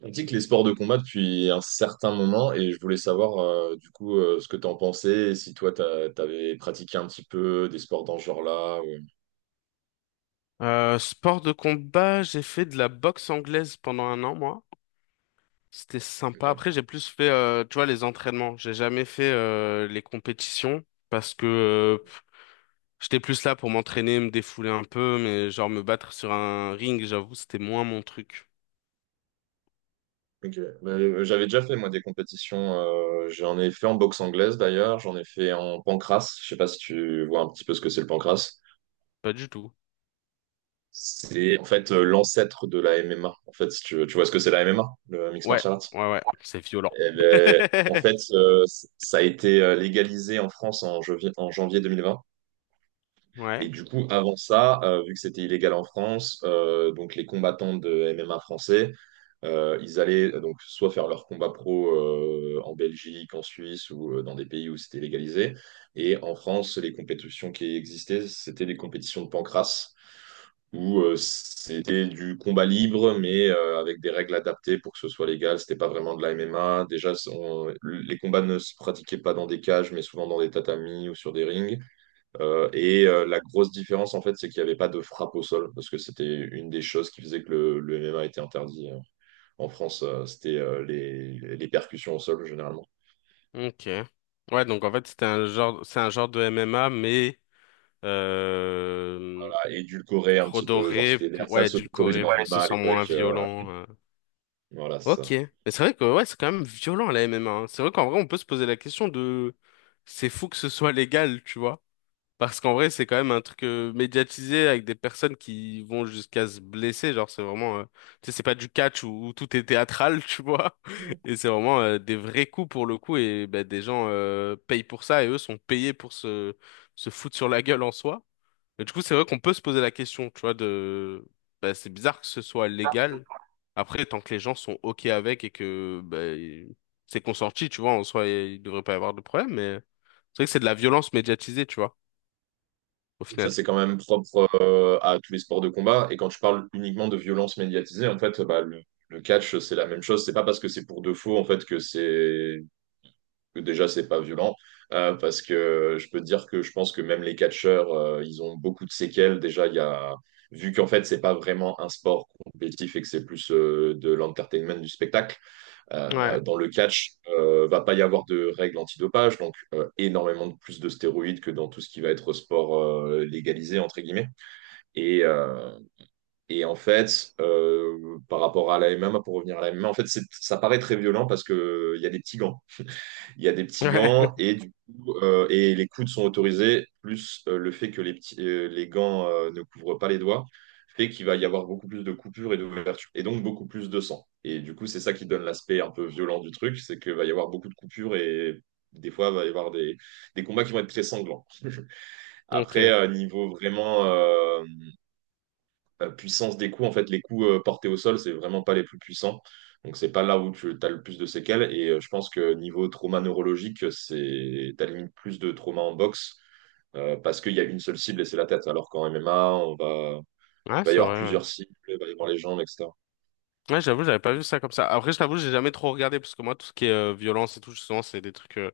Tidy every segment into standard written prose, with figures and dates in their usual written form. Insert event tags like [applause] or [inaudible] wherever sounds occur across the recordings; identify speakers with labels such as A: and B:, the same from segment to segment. A: Pratique les sports de combat depuis un certain moment et je voulais savoir du coup ce que t'en pensais et si toi t'avais pratiqué un petit peu des sports dans ce genre-là.
B: Sport de combat, j'ai fait de la boxe anglaise pendant un an, moi. C'était sympa.
A: Ok.
B: Après, j'ai plus fait, tu vois, les entraînements. J'ai jamais fait les compétitions parce que j'étais plus là pour m'entraîner, me défouler un peu, mais genre me battre sur un ring, j'avoue, c'était moins mon truc.
A: Ok. Bah, j'avais déjà fait moi des compétitions. J'en ai fait en boxe anglaise d'ailleurs. J'en ai fait en pancrace. Je sais pas si tu vois un petit peu ce que c'est le pancrace.
B: Pas du tout.
A: C'est en fait l'ancêtre de la MMA. En fait, si tu veux- tu vois ce que c'est la MMA, le mixed
B: Ouais,
A: martial arts.
B: ouais, ouais, c'est violent.
A: Eh ben, en
B: [laughs]
A: fait, ça a été légalisé en France en janvier 2020. Et
B: Ouais,
A: du coup, avant ça, vu que c'était illégal en France, donc les combattants de MMA français, ils allaient donc soit faire leur combat pro en Belgique, en Suisse ou dans des pays où c'était légalisé. Et en France, les compétitions qui existaient, c'était des compétitions de pancrace où c'était du combat libre, mais avec des règles adaptées pour que ce soit légal. C'était pas vraiment de la MMA. Déjà, les combats ne se pratiquaient pas dans des cages, mais souvent dans des tatamis ou sur des rings. La grosse différence, en fait, c'est qu'il n'y avait pas de frappe au sol, parce que c'était une des choses qui faisait que le MMA était interdit en France. C'était les percussions au sol, généralement.
B: ok. Ouais, donc en fait, c'était un genre, c'est un genre de MMA, mais euh,
A: Bah, édulcoré un petit peu, genre
B: Redorer,
A: c'était
B: ouais,
A: l'ersatz autorisé
B: édulcorer
A: dans le
B: pour que ce
A: MMA à
B: soit
A: l'époque.
B: moins
A: euh,
B: violent.
A: voilà, c'est
B: Ok.
A: ça.
B: Mais c'est vrai que ouais, c'est quand même violent la MMA, hein. C'est vrai qu'en vrai, on peut se poser la question de c'est fou que ce soit légal, tu vois. Parce qu'en vrai, c'est quand même un truc médiatisé avec des personnes qui vont jusqu'à se blesser. Genre, c'est vraiment, tu sais, c'est pas du catch où tout est théâtral, [laughs] tu vois. Et c'est vraiment des vrais coups pour le coup. Et ben, des gens payent pour ça et eux sont payés pour se foutre sur la gueule en soi. Et du coup, c'est vrai qu'on peut se poser la question, tu vois, de... Bah, c'est bizarre que ce soit légal. Après, tant que les gens sont OK avec et que bah, c'est consenti, tu vois, en soi, il devrait pas y avoir de problème, mais c'est vrai que c'est de la violence médiatisée, tu vois, au
A: Et ça,
B: final.
A: c'est quand même propre à tous les sports de combat. Et quand je parle uniquement de violence médiatisée, en fait, bah, le catch, c'est la même chose. C'est pas parce que c'est pour de faux, en fait, que c'est que déjà, c'est pas violent. Parce que je peux te dire que je pense que même les catcheurs, ils ont beaucoup de séquelles. Déjà, il y a, vu qu'en fait, c'est pas vraiment un sport compétitif et que c'est plus de l'entertainment du spectacle,
B: Ouais.
A: dans le catch, va pas y avoir de règles antidopage, donc énormément de plus de stéroïdes que dans tout ce qui va être sport légalisé, entre guillemets. Et, en fait, par rapport à la MMA, pour revenir à la MMA, en fait, ça paraît très violent parce que il y a des petits gants. Il y a des petits
B: Ouais.
A: gants
B: [laughs]
A: et du coup, et les coudes sont autorisés, plus le fait que les gants ne couvrent pas les doigts, fait qu'il va y avoir beaucoup plus de coupures et d'ouvertures, et donc beaucoup plus de sang. Et du coup, c'est ça qui donne l'aspect un peu violent du truc, c'est qu'il va y avoir beaucoup de coupures et des fois, il va y avoir des combats qui vont être très sanglants. Après,
B: Ok.
A: niveau vraiment puissance des coups, en fait, les coups portés au sol, c'est vraiment pas les plus puissants. Donc, c'est pas là où tu as le plus de séquelles. Et je pense que niveau trauma neurologique, c'est t'as limite plus de trauma en boxe parce qu'il y a une seule cible et c'est la tête. Alors qu'en MMA,
B: Ouais,
A: il va y
B: c'est
A: avoir
B: vrai, ouais.
A: plusieurs cibles, il va y avoir les jambes, etc.
B: Ouais, j'avoue, j'avais pas vu ça comme ça. Après, je t'avoue, j'ai jamais trop regardé, parce que moi, tout ce qui est violence et tout, justement, c'est des trucs.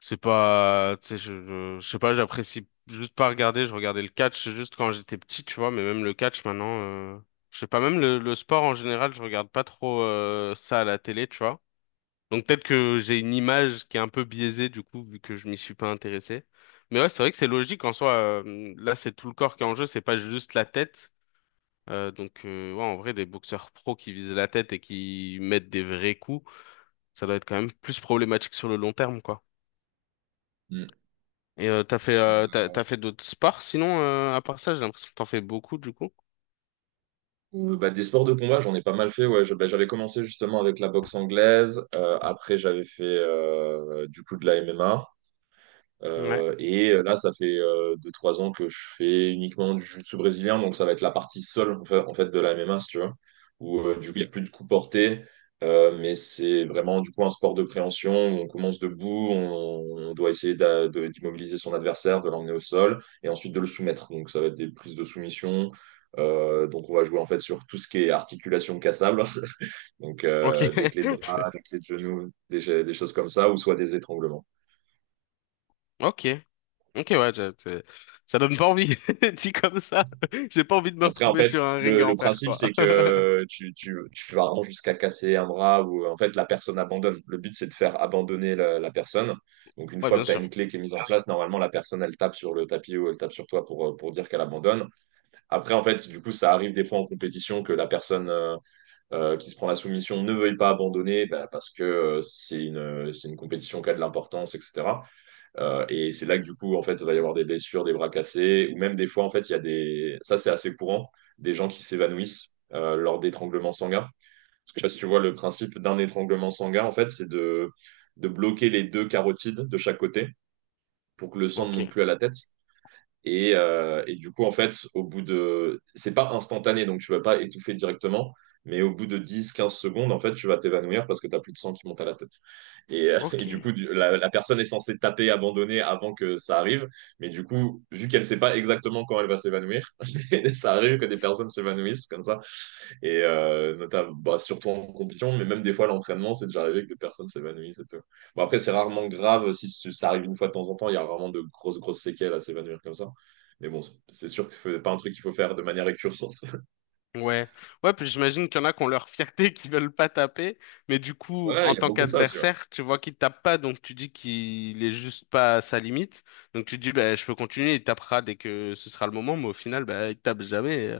B: C'est pas, tu sais, je sais pas, j'apprécie juste pas regarder. Je regardais le catch juste quand j'étais petit, tu vois, mais même le catch maintenant, je sais pas, même le sport en général, je regarde pas trop ça à la télé, tu vois. Donc peut-être que j'ai une image qui est un peu biaisée du coup, vu que je m'y suis pas intéressé. Mais ouais, c'est vrai que c'est logique en soi. Là, c'est tout le corps qui est en jeu, c'est pas juste la tête. Donc ouais, en vrai, des boxeurs pros qui visent la tête et qui mettent des vrais coups, ça doit être quand même plus problématique sur le long terme, quoi.
A: Mm.
B: Et euh, t'as fait euh, t'as,
A: Euh,
B: t'as fait d'autres sports sinon à part ça j'ai l'impression que t'en fais beaucoup du coup.
A: bah, des sports de combat, j'en ai pas mal fait. Ouais. Bah, j'avais commencé justement avec la boxe anglaise. Après, j'avais fait du coup de la MMA.
B: Ouais.
A: Et là, ça fait 2-3 ans que je fais uniquement du jiu-jitsu brésilien, donc ça va être la partie seule en fait, de la MMA, si tu vois. Où du coup, il n'y a plus de coups portés, mais c'est vraiment du coup un sport de préhension où on commence debout, on doit essayer d'immobiliser son adversaire, de l'emmener au sol et ensuite de le soumettre. Donc ça va être des prises de soumission. Donc on va jouer en fait sur tout ce qui est articulation cassable, [laughs] donc
B: Ok.
A: des clés de
B: [laughs]
A: bras, des clés de genoux, des choses comme ça, ou soit des étranglements.
B: Ok. Ok, ouais, ça donne pas envie [laughs] dit comme ça. [laughs] J'ai pas envie de me
A: Après, en
B: retrouver
A: fait,
B: sur un ring à
A: le
B: en faire
A: principe,
B: quoi.
A: c'est
B: [laughs]
A: que tu vas vraiment jusqu'à casser un bras ou en fait la personne abandonne. Le but, c'est de faire abandonner la personne. Donc, une
B: Ouais,
A: fois
B: bien
A: que tu as une
B: sûr.
A: clé qui est mise en place, normalement, la personne, elle tape sur le tapis ou elle tape sur toi pour dire qu'elle abandonne. Après, en fait, du coup, ça arrive des fois en compétition que la personne qui se prend la soumission ne veuille pas abandonner bah, parce que c'est une compétition qui a de l'importance, etc. C'est là que du coup, en fait, il va y avoir des blessures, des bras cassés, ou même des fois, en fait, il y a des. Ça, c'est assez courant, des gens qui s'évanouissent lors d'étranglements sanguins. Parce que je sais pas si tu vois le principe d'un étranglement sanguin, en fait, c'est de bloquer les deux carotides de chaque côté pour que le sang ne monte
B: Ok.
A: plus à la tête. Et du coup, en fait, c'est pas instantané, donc tu vas pas étouffer directement, mais au bout de 10, 15 secondes, en fait, tu vas t'évanouir parce que tu plus de sang qui monte à la tête. Et, [laughs] et du coup,
B: Ok.
A: la personne est censée taper, abandonner avant que ça arrive, mais du coup, vu qu'elle sait pas exactement quand elle va s'évanouir, [laughs] ça arrive que des personnes s'évanouissent comme ça. Et notamment, bah, surtout en compétition, mais même des fois, l'entraînement, c'est déjà arrivé que des personnes s'évanouissent et tout. Bon, après, c'est rarement grave. Si ça arrive une fois de temps en temps, il y a rarement de grosses, grosses séquelles à s'évanouir comme ça. Mais bon, c'est sûr que c'est pas un truc qu'il faut faire de manière récurrente. [laughs]
B: Ouais. Ouais, puis j'imagine qu'il y en a qui ont leur fierté [laughs] qui veulent pas taper, mais du coup
A: Ouais,
B: en
A: il y a
B: tant
A: beaucoup de ça aussi. Ouais.
B: qu'adversaire tu vois qu'il tape pas, donc tu dis qu'il est juste pas à sa limite, donc tu dis bah je peux continuer, il tapera dès que ce sera le moment, mais au final bah il tape jamais.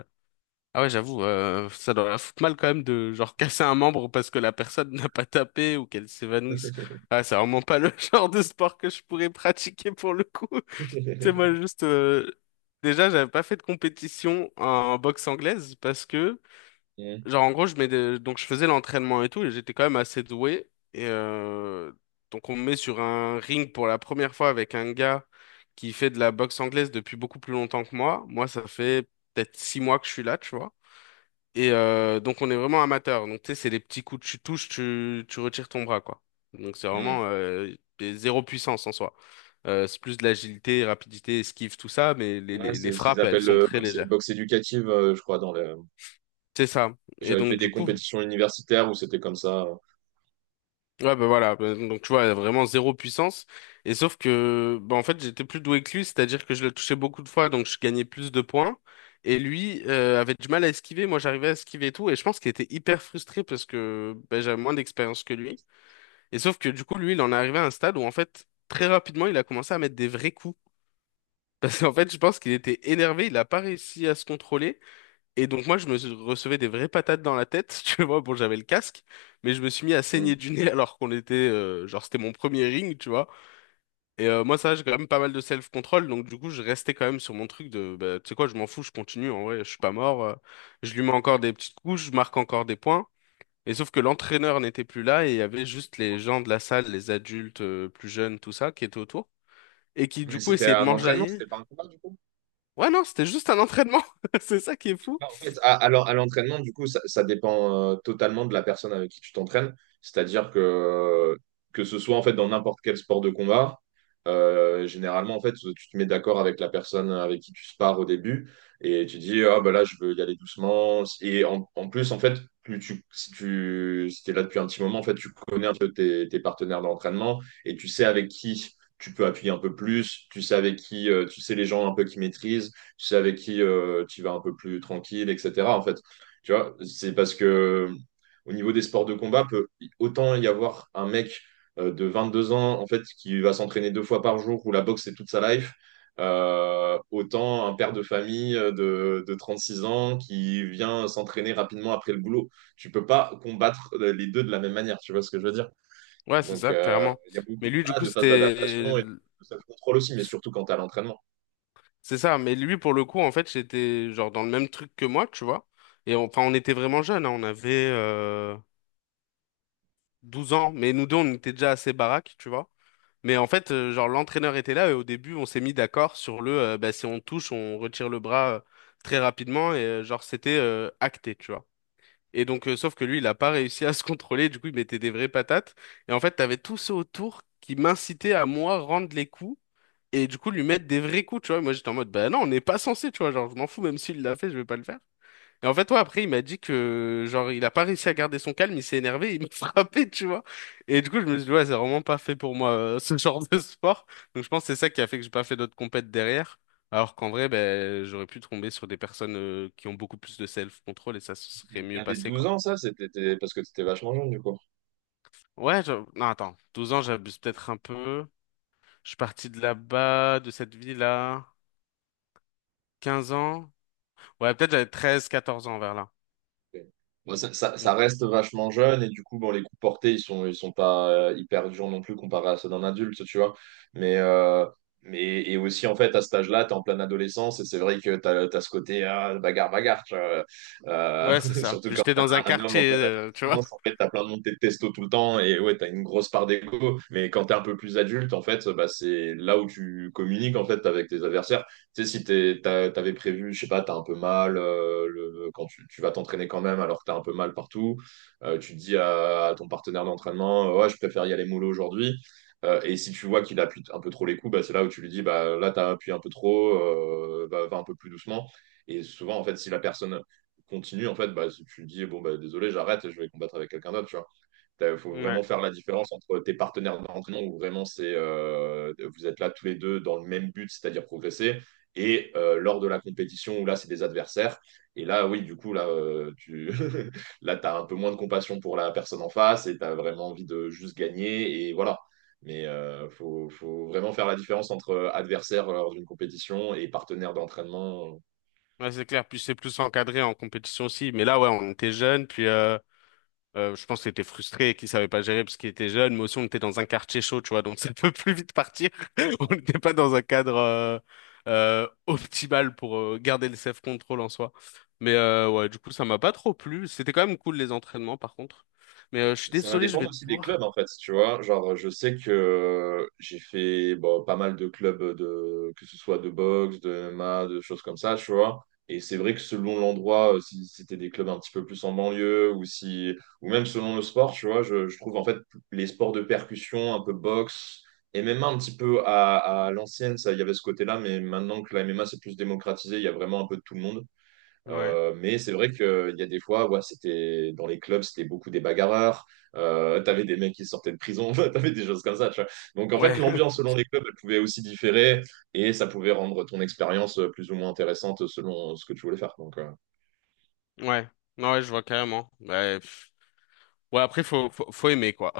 B: Ah ouais, j'avoue, ça doit la foutre mal quand même de genre casser un membre parce que la personne [laughs] n'a pas tapé ou qu'elle s'évanouisse. Ah, c'est vraiment pas le [laughs] genre de sport que je pourrais pratiquer pour le coup. [laughs] Tu sais, moi
A: [laughs]
B: juste, déjà, j'avais pas fait de compétition en boxe anglaise parce que,
A: Mm,
B: genre, en gros, donc je faisais l'entraînement et tout, et j'étais quand même assez doué donc on me met sur un ring pour la première fois avec un gars qui fait de la boxe anglaise depuis beaucoup plus longtemps que moi. Moi, ça fait peut-être 6 mois que je suis là, tu vois. Donc on est vraiment amateur. Donc tu sais, c'est des petits coups, que tu touches, tu retires ton bras, quoi. Donc c'est
A: mm.
B: vraiment zéro puissance en soi. C'est plus de l'agilité, rapidité, esquive, tout ça, mais les,
A: Ouais,
B: les, les
A: c'est ce qu'ils
B: frappes, elles
A: appellent
B: sont
A: le
B: très légères.
A: boxe éducative, je crois, dans le.
B: C'est ça. Et
A: J'avais fait
B: donc du
A: des
B: coup,
A: compétitions universitaires où c'était comme ça.
B: ouais bah voilà. Bah, donc tu vois, vraiment zéro puissance. Et sauf que, bah en fait, j'étais plus doué que lui, c'est-à-dire que je le touchais beaucoup de fois, donc je gagnais plus de points. Et lui avait du mal à esquiver, moi j'arrivais à esquiver et tout, et je pense qu'il était hyper frustré parce que bah, j'avais moins d'expérience que lui. Et sauf que du coup, lui, il en est arrivé à un stade où en fait, très rapidement, il a commencé à mettre des vrais coups. [laughs] Parce qu'en fait, je pense qu'il était énervé, il n'a pas réussi à se contrôler. Et donc moi, recevais des vraies patates dans la tête. [laughs] Tu vois, bon, j'avais le casque, mais je me suis mis à saigner
A: Mm.
B: du nez [laughs] alors qu'on était, genre, c'était mon premier ring, tu vois. Moi, ça, j'ai quand même pas mal de self-control. Donc du coup, je restais quand même sur mon truc de, bah, tu sais quoi, je m'en fous, je continue. En vrai, je suis pas mort. Je lui mets encore des petites couches, je marque encore des points. Et sauf que l'entraîneur n'était plus là et il y avait juste les gens de la salle, les adultes plus jeunes, tout ça, qui étaient autour et qui du
A: Mais
B: coup
A: c'était
B: essayaient de
A: un entraînement,
B: m'enjailler.
A: c'était pas un combat du coup.
B: Ouais, non, c'était juste un entraînement. [laughs] C'est ça qui est fou.
A: Bah, en fait, à l'entraînement, du coup, ça dépend totalement de la personne avec qui tu t'entraînes. C'est-à-dire que ce soit en fait dans n'importe quel sport de combat, généralement en fait, tu te mets d'accord avec la personne avec qui tu spares au début et tu dis ah bah là je veux y aller doucement. Et en plus en fait, plus tu si t'es là depuis un petit moment en fait, tu connais un peu tes partenaires d'entraînement et tu sais avec qui tu peux appuyer un peu plus, tu sais avec qui tu sais les gens un peu qui maîtrisent c'est avec qui tu vas un peu plus tranquille, etc. En fait, tu vois, c'est parce que au niveau des sports de combat, peut autant y avoir un mec de 22 ans en fait qui va s'entraîner deux fois par jour où la boxe c'est toute sa life. Autant un père de famille de 36 ans qui vient s'entraîner rapidement après le boulot. Tu peux pas combattre les deux de la même manière, tu vois ce que je veux dire?
B: Ouais, c'est
A: Donc,
B: ça, clairement.
A: il y a
B: Mais
A: beaucoup
B: lui, du coup,
A: de phases
B: c'était.
A: d'adaptation et de self-control aussi, mais surtout quand tu à l'entraînement.
B: C'est ça, mais lui, pour le coup, en fait, j'étais genre dans le même truc que moi, tu vois. Enfin, on était vraiment jeunes, hein, on avait 12 ans, mais nous deux, on était déjà assez baraques, tu vois. Mais en fait, genre l'entraîneur était là et au début, on s'est mis d'accord sur le bah, si on touche, on retire le bras très rapidement et genre c'était acté, tu vois. Et donc, sauf que lui, il a pas réussi à se contrôler, du coup, il mettait des vraies patates et en fait, t'avais tous ceux autour qui m'incitaient à moi rendre les coups et du coup lui mettre des vrais coups, tu vois. Et moi, j'étais en mode bah non, on n'est pas censé, tu vois, genre je m'en fous même s'il l'a fait, je vais pas le faire. Et en fait, toi, après, il m'a dit que, genre, il a pas réussi à garder son calme, il s'est énervé, il m'a [laughs] frappé, tu vois. Et du coup, je me suis dit, ouais, c'est vraiment pas fait pour moi, ce [laughs] genre de sport. Donc, je pense que c'est ça qui a fait que j'ai pas fait d'autres compètes derrière. Alors qu'en vrai, ben, j'aurais pu tomber sur des personnes, qui ont beaucoup plus de self-control et ça se serait mieux
A: T'avais
B: passé,
A: 12
B: quoi.
A: ans, ça, c'était parce que t'étais vachement jeune, du coup.
B: Ouais, non, attends. Douze ans, j'abuse peut-être un peu. Je suis parti de là-bas, de cette ville-là. Quinze ans. Ouais, peut-être j'avais 13, 14 ans vers là.
A: Ok. Bon, ça, ça
B: Donc,
A: reste vachement jeune, et du coup, bon, les coups portés, ils sont pas hyper durs non plus comparé à ceux d'un adulte, tu vois. Mais, et aussi, en fait, à cet âge-là, t'es en pleine adolescence, et c'est vrai que t'as ce côté ah, bagarre, bagarre, tu vois. Euh,
B: ouais, c'est
A: [laughs]
B: ça.
A: surtout
B: Puis
A: quand
B: j'étais
A: t'es
B: dans un
A: un homme en
B: quartier,
A: pleine
B: tu vois.
A: adolescence, en fait, t'as plein de montées de testo tout le temps, et ouais, t'as une grosse part d'ego. Mais quand t'es un peu plus adulte, en fait, bah, c'est là où tu communiques, en fait, avec tes adversaires. Tu sais, si t'avais prévu, je sais pas, t'as un peu mal, quand tu vas t'entraîner quand même alors que t'as un peu mal partout, tu dis à ton partenaire d'entraînement, ouais, je préfère y aller mollo aujourd'hui. Et si tu vois qu'il appuie un peu trop les coups, bah, c'est là où tu lui dis, bah, là, t'as appuyé un peu trop, bah, va un peu plus doucement. Et souvent, en fait, si la personne continue, en fait, bah, tu lui dis, bon, bah, désolé, j'arrête, je vais combattre avec quelqu'un d'autre, tu vois. Il faut
B: Ouais.
A: vraiment faire la différence entre tes partenaires d'entraînement où vraiment c'est, vous êtes là tous les deux dans le même but, c'est-à-dire progresser, et lors de la compétition où là c'est des adversaires. Et là, oui, du coup, là, tu [laughs] là, t'as un peu moins de compassion pour la personne en face et tu as vraiment envie de juste gagner. Et voilà. Mais il faut, vraiment faire la différence entre adversaire lors d'une compétition et partenaire d'entraînement.
B: Ouais, c'est clair, puis c'est plus encadré en compétition aussi. Mais là, ouais, on était jeunes, puis je pense qu'il était frustré, et qu'il savait pas gérer parce qu'il était jeune, mais aussi on était dans un quartier chaud, tu vois, donc [laughs] ça peut plus vite partir. [laughs] On n'était pas dans un cadre optimal pour garder le self-control en soi. Mais ouais, du coup, ça m'a pas trop plu. C'était quand même cool les entraînements, par contre. Mais je suis
A: Ça va
B: désolé, je vais
A: dépendre aussi des
B: devoir.
A: clubs, en fait, tu vois. Genre, je sais que j'ai fait bon, pas mal de clubs, de, que ce soit de boxe, de MMA, de choses comme ça, tu vois. Et c'est vrai que selon l'endroit, si c'était des clubs un petit peu plus en banlieue, ou si, ou même selon le sport, tu vois, je trouve en fait les sports de percussion, un peu boxe, et même un petit peu à l'ancienne, ça, il y avait ce côté-là, mais maintenant que la MMA c'est plus démocratisé, il y a vraiment un peu de tout le monde.
B: Ouais.
A: Mais c'est vrai qu'il y a des fois, ouais, c'était dans les clubs, c'était beaucoup des bagarreurs. T'avais des mecs qui sortaient de prison, [laughs] t'avais des choses comme ça, tu vois. Donc en fait,
B: Ouais,
A: l'ambiance
B: [laughs]
A: selon les clubs, elle pouvait aussi différer et ça pouvait rendre ton expérience plus ou moins intéressante selon ce que tu voulais faire. Donc
B: ouais. Ouais, je vois carrément. Ouais, pff. Ouais, après, faut aimer, quoi.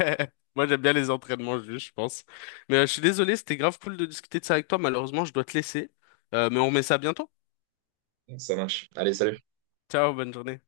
B: [laughs] Moi, j'aime bien les entraînements juste, je pense. Mais je suis désolé, c'était grave cool de discuter de ça avec toi. Malheureusement, je dois te laisser. Mais on remet ça bientôt.
A: ça marche. Allez, salut.
B: Ciao, bonne journée.